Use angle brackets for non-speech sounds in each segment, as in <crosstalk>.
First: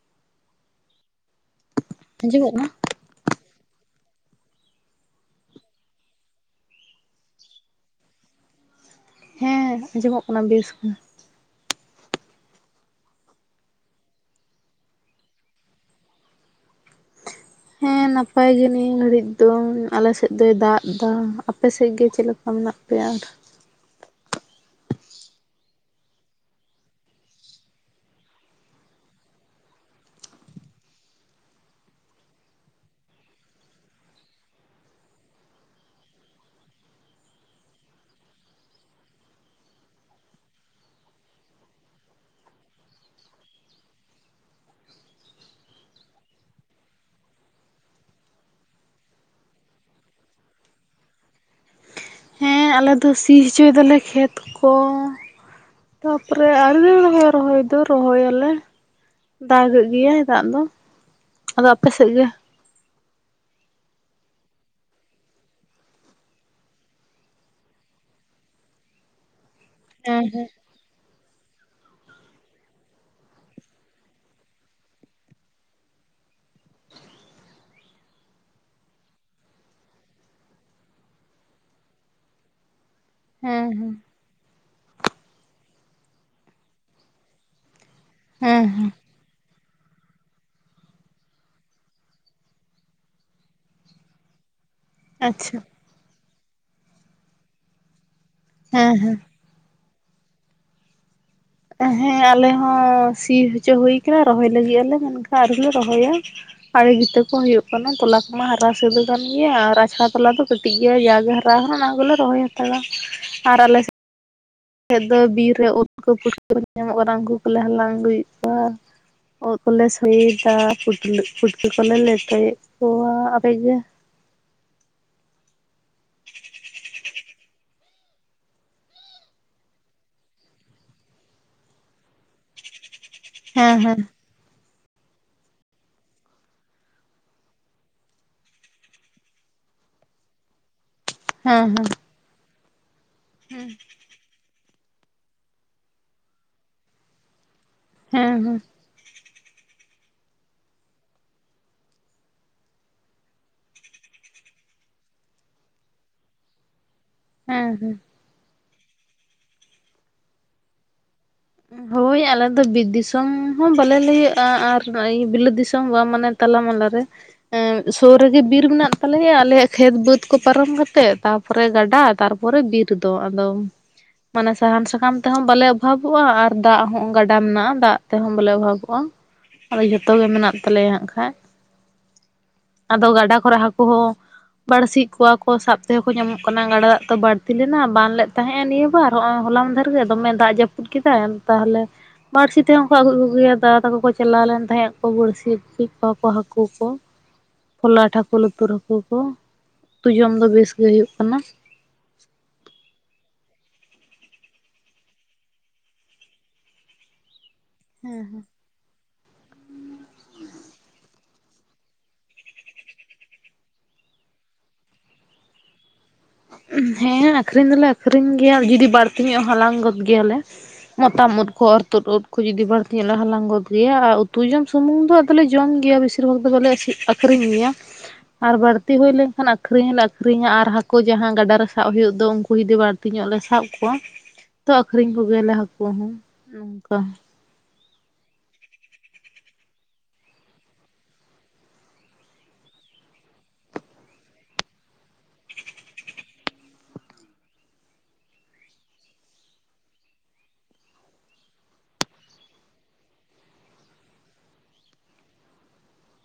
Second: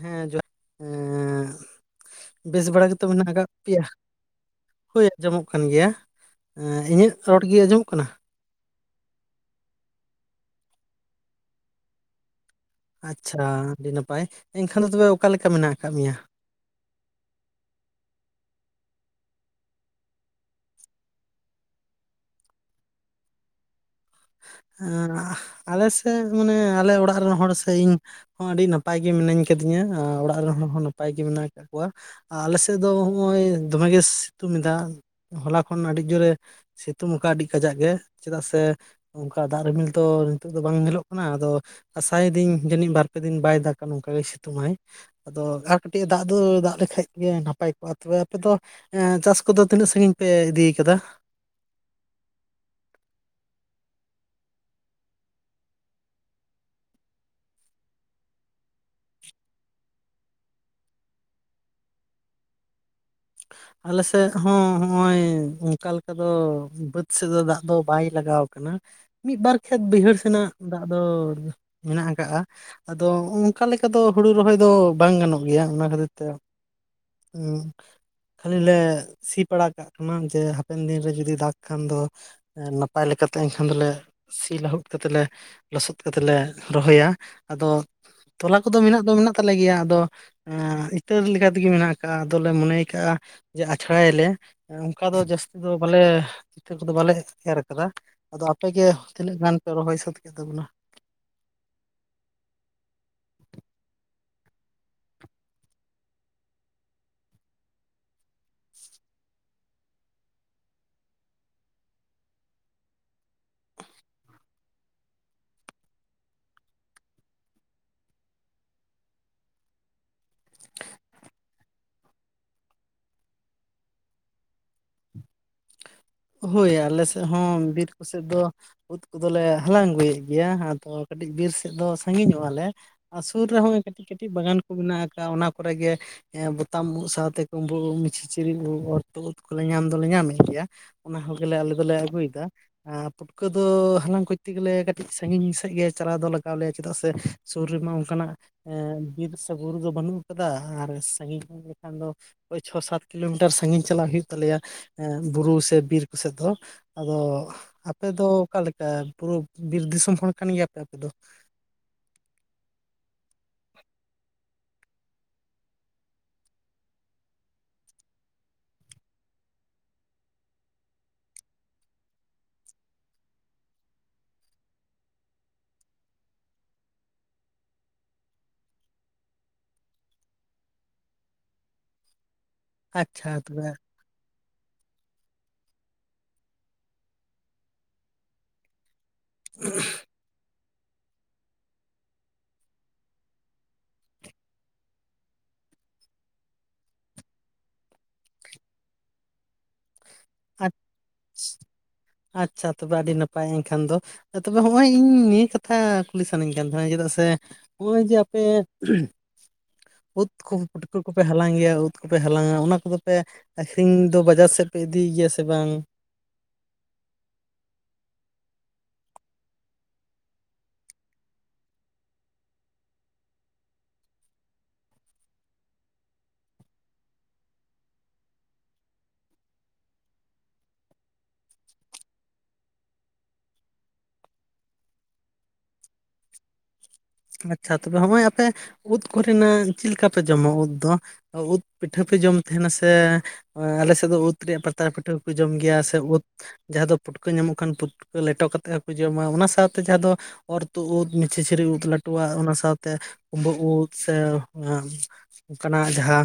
ᱦᱮᱸ ᱡᱚ ᱮ ᱟᱸᱡᱚᱢᱚᱜ ᱵᱮᱥ ᱠᱟᱱᱟ? ᱵᱟᱲᱟ ᱜᱮᱛᱚ ᱢᱮᱱᱟᱜ ᱠᱟᱜ ᱯᱮᱭᱟ ᱦᱳᱭ ᱟᱸᱡᱚᱢᱚᱜ ᱠᱟᱱ ᱜᱮᱭᱟ ᱤᱧᱟᱹᱜ ᱨᱚᱲ ᱜᱮ ᱟᱸᱡᱚᱢᱚᱜ ᱠᱟᱱᱟ ᱦᱮᱸ ᱟᱸᱡᱚᱢᱚᱜ ᱠᱟᱱᱟ ᱵᱮᱥ ᱜᱮ ᱟᱪᱪᱷᱟ ᱟᱹᱰᱤ ᱱᱟᱯᱟᱭ ᱮᱱᱠᱷᱟᱱ ᱫᱚ ᱛᱚᱵᱮ ᱚᱠᱟᱞᱮᱠᱟ ᱢᱮᱱᱟᱜ ᱟᱠᱟᱫ ᱢᱮᱭᱟ ᱦᱮᱸ ᱱᱟᱯᱟᱭ ᱜᱮ ᱱᱤᱭᱟᱹ ᱜᱷᱟᱹᱲᱤᱡ ᱫᱚ ᱟᱞᱮᱥᱮᱫ ᱫᱚᱭ ᱫᱟᱜ ᱫᱟ ᱟᱯᱮᱥᱮᱫ ᱜᱮ ᱪᱮᱫ ᱞᱮᱠᱟ ᱱᱟᱜ ᱯᱮᱭᱟᱨ ᱮᱸ ᱟᱞᱮ ᱥᱮᱫ ᱢᱟᱱᱮ ᱟᱞᱮ ᱚᱲᱟᱜ ᱨᱮᱱ ᱦᱚᱲ ᱥᱮ ᱤᱧ ᱦᱚᱸ ᱟᱹᱰᱤ ᱱᱟᱯᱟᱭ ᱜᱮ ᱢᱤᱱᱟᱹᱧ ᱠᱟᱫᱤᱧᱟ ᱚᱲᱟᱜ ᱨᱮᱱ ᱦᱚᱲ ᱦᱚᱸ ᱱᱟᱯᱟᱭ ᱜᱮ ᱢᱮᱱᱟᱜ ᱟᱠᱟᱫ ᱠᱚᱣᱟ ᱟᱞᱮ ᱥᱮᱫ ᱫᱚ ᱦᱚᱜᱼᱚᱭ ᱫᱚᱢᱮᱜᱮ ᱥᱤᱛᱩᱝ ᱮᱫᱟ ᱦᱚᱞᱟ ᱠᱷᱚᱱ ᱟᱹᱰᱤ ᱡᱳᱨᱮ ᱥᱤᱛᱩᱝ ᱠᱟᱜ ᱟᱹᱰᱤ ᱠᱟᱡᱟᱠ ᱜᱮ ᱪᱮᱫᱟᱜ ᱥᱮ ᱚᱱᱠᱟ ᱫᱟᱜ ᱨᱤᱢᱤᱞ ᱫᱚ ᱱᱤᱛᱳᱜ ᱫᱚ ᱵᱟᱝ ᱧᱮᱞᱚᱜ ᱠᱟᱱᱟ ᱟᱫᱚ ᱟᱥᱟᱭ ᱫᱟᱹᱧ ᱡᱟᱹᱱᱤᱡ ᱵᱟᱨ ᱯᱮ ᱫᱤᱱ ᱵᱟᱭ ᱫᱟᱜᱟ ᱱᱚᱝᱠᱟᱜᱮ ᱥᱤᱛᱩᱝ ᱟᱭ ᱟᱫᱚ ᱟᱨ ᱠᱟᱹᱴᱤᱡ ᱫᱟᱜ ᱫᱚ ᱫᱟᱜ ᱞᱮᱠᱷᱟᱡ ᱜᱮ ᱱᱟᱯᱟᱭ ᱠᱚᱜᱼᱟ ᱛᱚᱵᱮ ᱟᱯᱮ ᱫᱚ ᱮ ᱪᱟᱥ ᱠᱚᱫᱚ ᱛᱤᱱᱟᱹᱜ ᱥᱟᱹᱸᱜᱤᱧ ᱯᱮ ᱤᱫᱤ ᱠᱟᱫᱟ ᱦᱮᱸ ᱟᱞᱮ ᱫᱚ ᱥᱤ ᱦᱚᱪᱚᱭ ᱮᱫᱟᱞᱮ ᱠᱷᱮᱛ ᱠᱚ ᱛᱟᱯᱚᱨᱮ ᱟᱣᱨᱤ ᱞᱮ ᱨᱚᱦᱚᱭᱟ ᱨᱚᱦᱚᱭ ᱫᱚ ᱨᱚᱦᱚᱭᱟᱞᱮ ᱫᱟᱜᱮᱫ ᱜᱮᱭᱟᱭ ᱫᱟᱜ ᱫᱚ ᱟᱫᱚ ᱟᱯᱮ ᱥᱮᱫ ᱜᱮ ᱟᱞᱮ ᱥᱮᱫ ᱦᱚᱸ ᱦᱚᱸᱜᱼᱚᱭ ᱚᱱᱠᱟ ᱞᱮᱠᱟ ᱫᱚ ᱵᱟᱹᱫᱽ ᱥᱮᱫ ᱫᱚ ᱫᱟᱜ ᱫᱚ ᱵᱟᱭ ᱞᱟᱜᱟᱣ ᱠᱟᱱᱟ ᱢᱤᱫ ᱵᱟᱨ ᱠᱷᱮᱛ ᱵᱟᱹᱭᱦᱟᱹᱲ ᱦᱮᱸ ᱥᱮᱱᱟᱜ ᱦᱮᱸ ᱫᱟᱜ ᱫᱚ ᱢᱮᱱᱟᱜ ᱟᱠᱟᱜᱼᱟ ᱟᱫᱚ ᱚᱱᱠᱟ ᱞᱮᱠᱟ ᱫᱚ ᱦᱩᱲᱩ ᱨᱚᱦᱚᱭ ᱫᱚ ᱵᱟᱝ ᱜᱟᱱᱚᱜ ᱜᱮᱭᱟ ᱚᱱᱟ ᱠᱷᱟᱹᱛᱤᱨ ᱛᱮ ᱩᱸ ᱠᱷᱟᱹᱞᱤ ᱞᱮ ᱥᱤ ᱯᱟᱲᱟᱜ ᱠᱟᱜ ᱠᱟᱱᱟ ᱡᱮ ᱦᱟᱯᱮᱱ ᱫᱤᱱ ᱨᱮ ᱡᱩᱫᱤ ᱫᱟᱜᱽ ᱠᱷᱟᱱ ᱫᱚ ᱱᱟᱯᱟᱭ ᱞᱮᱠᱟᱛᱮ ᱮᱱᱠᱷᱟᱱ ᱦᱮᱸ ᱦᱮᱸ ᱫᱚᱞᱮ ᱥᱤ ᱞᱟᱹᱦᱩᱫ ᱠᱟᱛᱮ ᱞᱮ ᱞᱚᱥᱚᱫ ᱠᱟᱛᱮ ᱞᱮ ᱨᱚᱦᱚᱭᱟ ᱟᱫᱚ ᱛᱚᱞᱟ ᱦᱮᱸ ᱠᱚᱫᱚ ᱦᱮᱸ ᱢᱮᱱᱟᱜ ᱫᱚ ᱢᱮᱱᱟᱜ ᱛᱟᱞᱮ ᱜᱮᱭᱟ ᱟᱫᱚ ᱤᱛᱟᱹ ᱞᱮᱠᱟᱛᱮᱜᱮ ᱢᱮᱱᱟᱜ ᱠᱟᱜ ᱟ ᱟᱫᱚᱞᱮ ᱢᱚᱱᱮ ᱠᱟᱜᱼᱟ ᱡᱮ ᱟᱪᱷᱲᱟᱭ ᱟᱞᱮ ᱚᱱᱠᱟ ᱫᱚ ᱡᱟᱹᱥᱛᱤ ᱟᱪᱪᱷᱟ ᱫᱚ ᱵᱚᱞᱮ ᱤᱛᱟᱹ ᱠᱚᱫᱚ ᱵᱟᱞᱮ ᱮᱨ ᱠᱟᱫᱟ ᱟᱫᱚ ᱟᱯᱮ ᱜᱮ ᱦᱮᱸ ᱦᱮᱸ ᱛᱤᱱᱟᱹᱜ ᱜᱟᱱ ᱯᱮ ᱨᱚᱦᱚᱭ ᱥᱟᱹᱛ ᱠᱮᱫ ᱛᱟᱵᱚᱱᱟ ᱦᱮᱸ ᱟᱞᱮ ᱦᱚᱸ ᱥᱤ ᱦᱚᱪᱚ ᱦᱩᱭ ᱠᱟᱱᱟ ᱨᱚᱦᱚᱭ ᱞᱟᱹᱜᱤᱫ ᱟᱞᱮ ᱢᱮᱱᱠᱷᱟᱱ ᱟᱣᱨᱤ ᱞᱮ ᱨᱚᱦᱚᱭᱟ ᱟᱲᱮ ᱵᱷᱤᱛᱟᱹ ᱠᱚ ᱦᱩᱭᱩᱜ ᱠᱟᱱᱟ ᱛᱚᱞᱟ ᱠᱚᱢᱟ ᱦᱟᱨᱟ ᱥᱟᱹᱛ ᱟᱠᱟᱱ ᱜᱮᱭᱟ ᱟᱨ ᱟᱪᱷᱲᱟ ᱛᱚᱞᱟ ᱫᱚ ᱠᱟ. ᱴᱤᱡ ᱜᱮᱭᱟ ᱡᱟ ᱜᱮ ᱦᱟᱨᱟ ᱠᱟᱱᱟ ᱚᱱᱟ ᱠᱚᱞᱮ ᱨᱚᱦᱚᱭ ᱦᱟᱛᱟᱲᱟ ᱟᱨ ᱟᱞᱮ ᱥᱮᱫ ᱟᱞᱮ ᱥᱮᱡ ᱫᱚ ᱵᱤᱨ ᱨᱮ ᱳᱫ ᱯᱩᱴᱠᱟᱹ ᱧᱟᱢᱚᱜ ᱠᱟᱱᱟ ᱩᱱᱠᱩ ᱠᱚᱞᱮ ᱦᱟᱞᱟᱝ ᱟᱹᱜᱩᱭᱮᱫ ᱠᱚᱣᱟ ᱳᱫ ᱠᱚᱞᱮ ᱥᱳᱲᱮᱫᱟ ᱯᱩᱴᱞᱤ ᱯᱩᱴᱠᱟᱹ ᱠᱚᱞᱮ ᱞᱮᱴᱚᱭᱮᱫ ᱠᱚᱣᱟ ᱟᱯᱮ ᱜᱮ ᱦᱳᱭ ᱟᱞᱮ ᱥᱮᱫ ᱦᱚᱸ ᱵᱤᱨ ᱠᱚᱥᱮᱫ ᱫᱚ ᱩᱫ ᱠᱚᱫᱚ ᱞᱮ ᱦᱟᱞᱟᱝ ᱟᱹᱜᱩᱭᱮᱫ ᱜᱮᱭᱟ ᱟᱫᱚ ᱠᱟᱹᱴᱤᱡ ᱵᱤᱨ ᱥᱮᱫ ᱫᱚ ᱥᱟᱺᱜᱤᱧᱚᱜᱼᱟᱞᱮ ᱟᱨ ᱥᱩᱨ ᱦᱮᱸ ᱨᱮᱦᱚᱸ ᱦᱮᱸ ᱠᱟᱹᱴᱤᱡ ᱠᱟᱹᱴᱤᱡ ᱵᱟᱜᱟᱱ ᱠᱚ ᱢᱮᱱᱟᱜ ᱟᱠᱟᱜᱼᱟ ᱚᱱᱟ ᱠᱚᱨᱮ ᱜᱮ ᱮᱸ ᱵᱚᱛᱟᱢ ᱩᱫ ᱥᱟᱶᱛᱮ ᱠᱩᱳᱸᱵᱩᱜ ᱩᱫ ᱥᱤᱪᱨᱤᱡ ᱩᱫ ᱚᱨᱛᱩᱫ ᱩᱫ ᱠᱚᱞᱮ ᱧᱟᱢ ᱫᱚᱞᱮ ᱧᱟᱢᱮᱫ ᱜᱮᱭᱟ ᱚᱱᱟ ᱦᱚᱸᱜᱞᱮ ᱦᱮᱸ ᱟᱞᱮ ᱦᱮᱸ ᱫᱚᱞᱮ ᱟᱹᱜᱩᱭᱮᱫᱟ ᱟᱨ ᱯᱩᱴᱠᱟᱹ ᱫᱚ ᱦᱟᱞᱟᱝ ᱠᱩᱡ ᱛᱮ ᱜᱮᱞᱮ ᱠᱟᱹᱴᱤᱡ ᱥᱟᱺᱜᱤᱧ ᱥᱮᱫ ᱜᱮ ᱪᱟᱞᱟᱣ ᱫᱚ ᱞᱟᱜᱟᱣ ᱞᱮᱭᱟ ᱪᱮᱫᱟᱜ ᱥᱮ ᱥᱩᱨ ᱨᱮᱢᱟ ᱚᱱᱠᱟᱱᱟᱜ ᱦᱮᱸ ᱦᱮᱸ ᱵᱤᱨ ᱥᱮ ᱵᱩᱨᱩ ᱫᱚ ᱵᱟᱹᱱᱩᱜ ᱟᱠᱟᱫᱟ ᱟᱨ ᱥᱟᱺᱜᱤᱧ ᱠᱷᱟᱱ ᱫᱚ ᱳᱭ ᱪᱷᱚ ᱥᱟᱛ ᱠᱤᱞᱳ ᱢᱤᱴᱟᱨ ᱥᱟᱺᱜᱤᱧ ᱪᱟᱞᱟᱜ ᱦᱩᱭᱩᱜ ᱛᱟᱞᱮᱭᱟ ᱮᱸ ᱵᱩᱨᱩ ᱥᱮᱫ ᱵᱤᱨ ᱠᱚᱥᱮᱫ ᱫᱚ ᱟᱫᱚ ᱦᱮᱸ ᱦᱮᱸ ᱟᱯᱮ ᱫᱚ ᱚᱠᱟ ᱯᱩᱨᱟᱹ ᱵᱤᱨ ᱫᱤᱥᱚᱢ ᱦᱚᱲ ᱠᱟᱱ ᱜᱮᱭᱟ ᱯᱮ ᱟᱯᱮ ᱫᱚ ᱦᱳᱭ ᱟᱞᱮ ᱫᱚ ᱵᱤᱨ ᱫᱤᱥᱚᱢ ᱦᱚᱸ ᱵᱟᱞᱮ ᱞᱟᱹᱭᱟᱹᱜᱼᱟ ᱟᱨ ᱱᱚᱜᱼᱚᱭ ᱵᱤᱞᱟᱹᱛ ᱫᱤᱥᱚᱢ ᱵᱟᱝ ᱢᱟᱱᱮ ᱛᱟᱞᱟ ᱢᱟᱞᱟ ᱨᱮ ᱥᱩᱨ ᱨᱮᱜᱮ ᱵᱤᱨ ᱢᱮᱱᱟᱜ ᱛᱟᱞᱮᱭᱟ ᱟᱞᱮᱭᱟᱜ ᱠᱷᱮᱛ ᱵᱟᱹᱫᱽ ᱠᱚ ᱯᱟᱨᱚᱢ ᱠᱟᱛᱮ ᱛᱟᱯᱚᱨ ᱛᱟᱯᱚᱨᱮ ᱜᱟᱰᱟ ᱛᱟᱨᱯᱚᱨᱮ ᱵᱤᱨ ᱫᱚ ᱟᱫᱚ ᱢᱟᱱᱮ ᱥᱟᱦᱟᱱ ᱥᱟᱠᱟᱢ ᱛᱮᱦᱚᱸ ᱵᱟᱞᱮ ᱚᱵᱷᱟᱵᱽ ᱼᱟ ᱟᱨ ᱫᱟᱜ ᱦᱚᱸ ᱜᱟᱰᱟ ᱢᱮᱱᱟᱜᱼᱟ ᱫᱟᱜ ᱛᱮᱦᱚᱸ ᱵᱚᱞᱮ ᱚᱵᱷᱟᱵᱽᱚᱜᱼᱟ ᱟᱫᱚ ᱡᱷᱚᱛᱚ ᱜᱮ ᱢᱮᱱᱟᱜ ᱛᱟᱞᱮᱭᱟ ᱦᱟᱸᱜ ᱠᱷᱟᱡ ᱟᱫᱚ ᱟᱪᱪᱷᱟ ᱜᱟᱰᱟ ᱠᱚᱨᱮ ᱛᱚᱵᱮ ᱦᱟᱹᱠᱩ ᱦᱚᱸ ᱵᱟᱺᱲᱥᱤ ᱮᱫ ᱠᱚᱣᱟ ᱠᱚ ᱥᱟᱵ ᱛᱮᱦᱚᱸ ᱠᱚ ᱧᱟᱢᱚᱜ ᱠᱟᱱᱟ ᱜᱟᱰᱟ ᱫᱟᱜ ᱛᱚ ᱵᱟᱹᱲᱛᱤ ᱞᱮᱱᱟ ᱵᱟᱱ ᱞᱮᱫ ᱛᱟᱦᱮᱸᱜᱼᱟᱭ ᱱᱤᱭᱟᱹ ᱵᱟᱨ ᱱᱚᱜᱼᱚᱭ ᱦᱚᱞᱟ ᱢᱟᱦᱫᱮᱨ ᱜᱮ ᱫᱚᱢᱮ ᱫᱟᱜ ᱡᱟᱹᱯᱩᱫ ᱠᱮᱫᱟᱭ ᱛᱟᱦᱚᱞᱮ ᱵᱟᱺᱲᱥᱤ ᱛᱮᱦᱚᱸ ᱠᱚ ᱟᱹᱜᱩ ᱭᱮᱫ ᱠᱚ ᱜᱮᱭᱟ ᱫᱟᱫᱟ ᱛᱟᱠᱚ ᱠᱚ ᱪᱟᱞᱟᱣ ᱞᱮᱱ ᱛᱟᱦᱮᱸᱫ ᱠᱚ ᱵᱟᱺᱲᱥᱤ ᱟᱹᱜᱩ ᱠᱮᱫ ᱠᱚᱣᱟ ᱠᱚ ᱦᱟᱹᱠᱩ ᱠᱚ ᱯᱷᱚᱞᱟᱴ ᱦᱟᱹᱠᱩ ᱞᱩᱛᱩᱨ ᱦᱟᱹᱠᱩ ᱠᱚ ᱩᱛᱩ ᱡᱚᱢ ᱫᱚ ᱵᱮᱥ ᱜᱮ ᱦᱩᱭᱩᱜ ᱠᱟᱱᱟ ᱟᱪᱪᱷᱟ ᱛᱚᱵᱮ ᱟᱹᱰᱤ ᱱᱟᱯᱟᱭ ᱮᱱᱠᱷᱟᱱ ᱫᱚ ᱛᱚᱵᱮ ᱦᱚᱸᱜᱼᱚᱭ ᱤᱧ ᱱᱤᱭᱟᱹ ᱠᱟᱛᱷᱟ ᱠᱩᱞᱤ ᱥᱟᱱᱟᱧ ᱠᱟᱱ ᱛᱟᱦᱮᱸᱱᱟ ᱪᱮᱫᱟᱜ ᱥᱮ ᱱᱚᱜᱼᱚᱭ ᱡᱮ ᱟᱯᱮ ᱩᱫ ᱠᱚ ᱯᱩᱴᱠᱟᱹ ᱠᱚᱯᱮ ᱦᱟᱞᱟᱝ ᱜᱮᱭᱟ ᱩᱫ ᱠᱚᱯᱮ ᱦᱟᱞᱟᱝᱟ ᱚᱱᱟ ᱠᱚᱫᱚ ᱯᱮ ᱟᱹᱠᱷᱨᱤᱧ ᱫᱚ ᱵᱟᱡᱟᱨ ᱥᱮᱫ ᱯᱮ ᱤᱫᱤᱭ ᱜᱮᱭᱟ ᱥᱮ ᱵᱟᱝ ᱦᱮᱸ ᱟᱠᱷᱨᱤᱧ ᱫᱚᱞᱮ ᱟᱠᱷᱨᱤᱧ ᱜᱮᱭᱟ ᱡᱩᱫᱤ ᱵᱟᱹᱲᱛᱤ ᱧᱚᱜ ᱦᱚᱸ ᱦᱟᱞᱟᱝ ᱜᱚᱫᱽ ᱜᱮᱭᱟᱞᱮ ᱢᱚᱛᱟᱢ ᱩᱫ ᱠᱚ ᱚᱨᱛᱩᱫ ᱩᱫ ᱠᱚ ᱡᱩᱫᱤ ᱵᱟᱹᱲᱛᱤ ᱧᱚᱜ ᱦᱟᱞᱟᱝ ᱜᱚᱫᱽ ᱜᱮᱭᱟ ᱟᱨ ᱩᱛᱩ ᱡᱚᱢ ᱥᱩᱢᱩᱝ ᱫᱚ ᱟᱫᱚᱞᱮ ᱡᱚᱢ ᱜᱮᱭᱟ ᱵᱮᱥᱤᱨ ᱵᱷᱟᱜᱽ ᱫᱚ ᱵᱟᱞᱮ ᱟᱠᱷᱨᱤᱧ ᱜᱮᱭᱟ ᱟᱨ ᱵᱟᱹᱲᱛᱤ ᱦᱩᱭ ᱞᱮᱱᱠᱷᱟᱱ ᱟᱠᱷᱨᱤᱧ ᱦᱚᱸᱞᱮ ᱟᱠᱷᱨᱤᱧᱟ ᱟᱨ ᱠᱩ ᱡᱟᱦᱟᱸ ᱜᱟᱰᱟ ᱨᱮ ᱥᱟᱵ ᱦᱩᱭᱩᱜ ᱫᱚ ᱩᱱᱠᱩ ᱡᱩᱫᱤ ᱵᱟᱹᱲᱛᱤ ᱧᱚᱜ ᱞᱮ ᱥᱟᱵ ᱠᱚᱣᱟ ᱛᱚ ᱟᱠᱷᱨᱤᱧ ᱠᱚ ᱜᱮᱭᱟᱞᱮ ᱦᱟᱹᱠᱩ ᱦᱚᱸ ᱱᱚᱝᱠᱟ ᱟᱪᱪᱷᱟ ᱛᱚᱵᱮ ᱦᱚᱸᱜᱼᱚᱭ ᱟᱯᱮ ᱩᱫ ᱠᱚᱨᱮᱱᱟᱜ ᱪᱮᱫ ᱞᱮᱠᱟ ᱯᱮ ᱡᱚᱢᱟ ᱩᱫ ᱫᱚ? ᱩᱫ ᱯᱤᱴᱷᱟᱹ ᱯᱮ ᱡᱚᱢ ᱛᱟᱦᱮᱱᱟ ᱥᱮ ᱟᱞᱮ ᱥᱮᱫ ᱫᱚ ᱩᱫᱽ ᱨᱮᱭᱟᱜ ᱯᱟᱛᱲᱟ ᱯᱤᱴᱷᱟᱹ ᱠᱚ ᱡᱚᱢ ᱜᱮᱭᱟ ᱥᱮ ᱩᱫᱽ ᱡᱟᱦᱟᱸ ᱫᱚ ᱯᱩᱴᱠᱟᱹ ᱧᱟᱢᱚᱜ ᱠᱷᱟᱱ ᱯᱩᱴᱠᱟᱹ ᱞᱮᱴᱚ ᱠᱟᱛᱮᱫ ᱦᱚᱸᱠᱚ ᱡᱚᱢᱟ ᱚᱱᱟ ᱥᱟᱶᱛᱮ ᱡᱟᱦᱟᱸ ᱫᱚ ᱚᱨ ᱛᱩ ᱩᱫ ᱢᱤᱪᱷᱤᱪᱷᱤᱨᱤ ᱩᱫ ᱞᱟᱹᱴᱩᱣᱟᱜ ᱚᱱᱟ ᱥᱟᱶᱛᱮ ᱛᱩᱢᱵᱟᱹ ᱩᱫ ᱥᱮ ᱚᱱᱠᱟᱱᱟᱜ ᱡᱟᱦᱟᱸ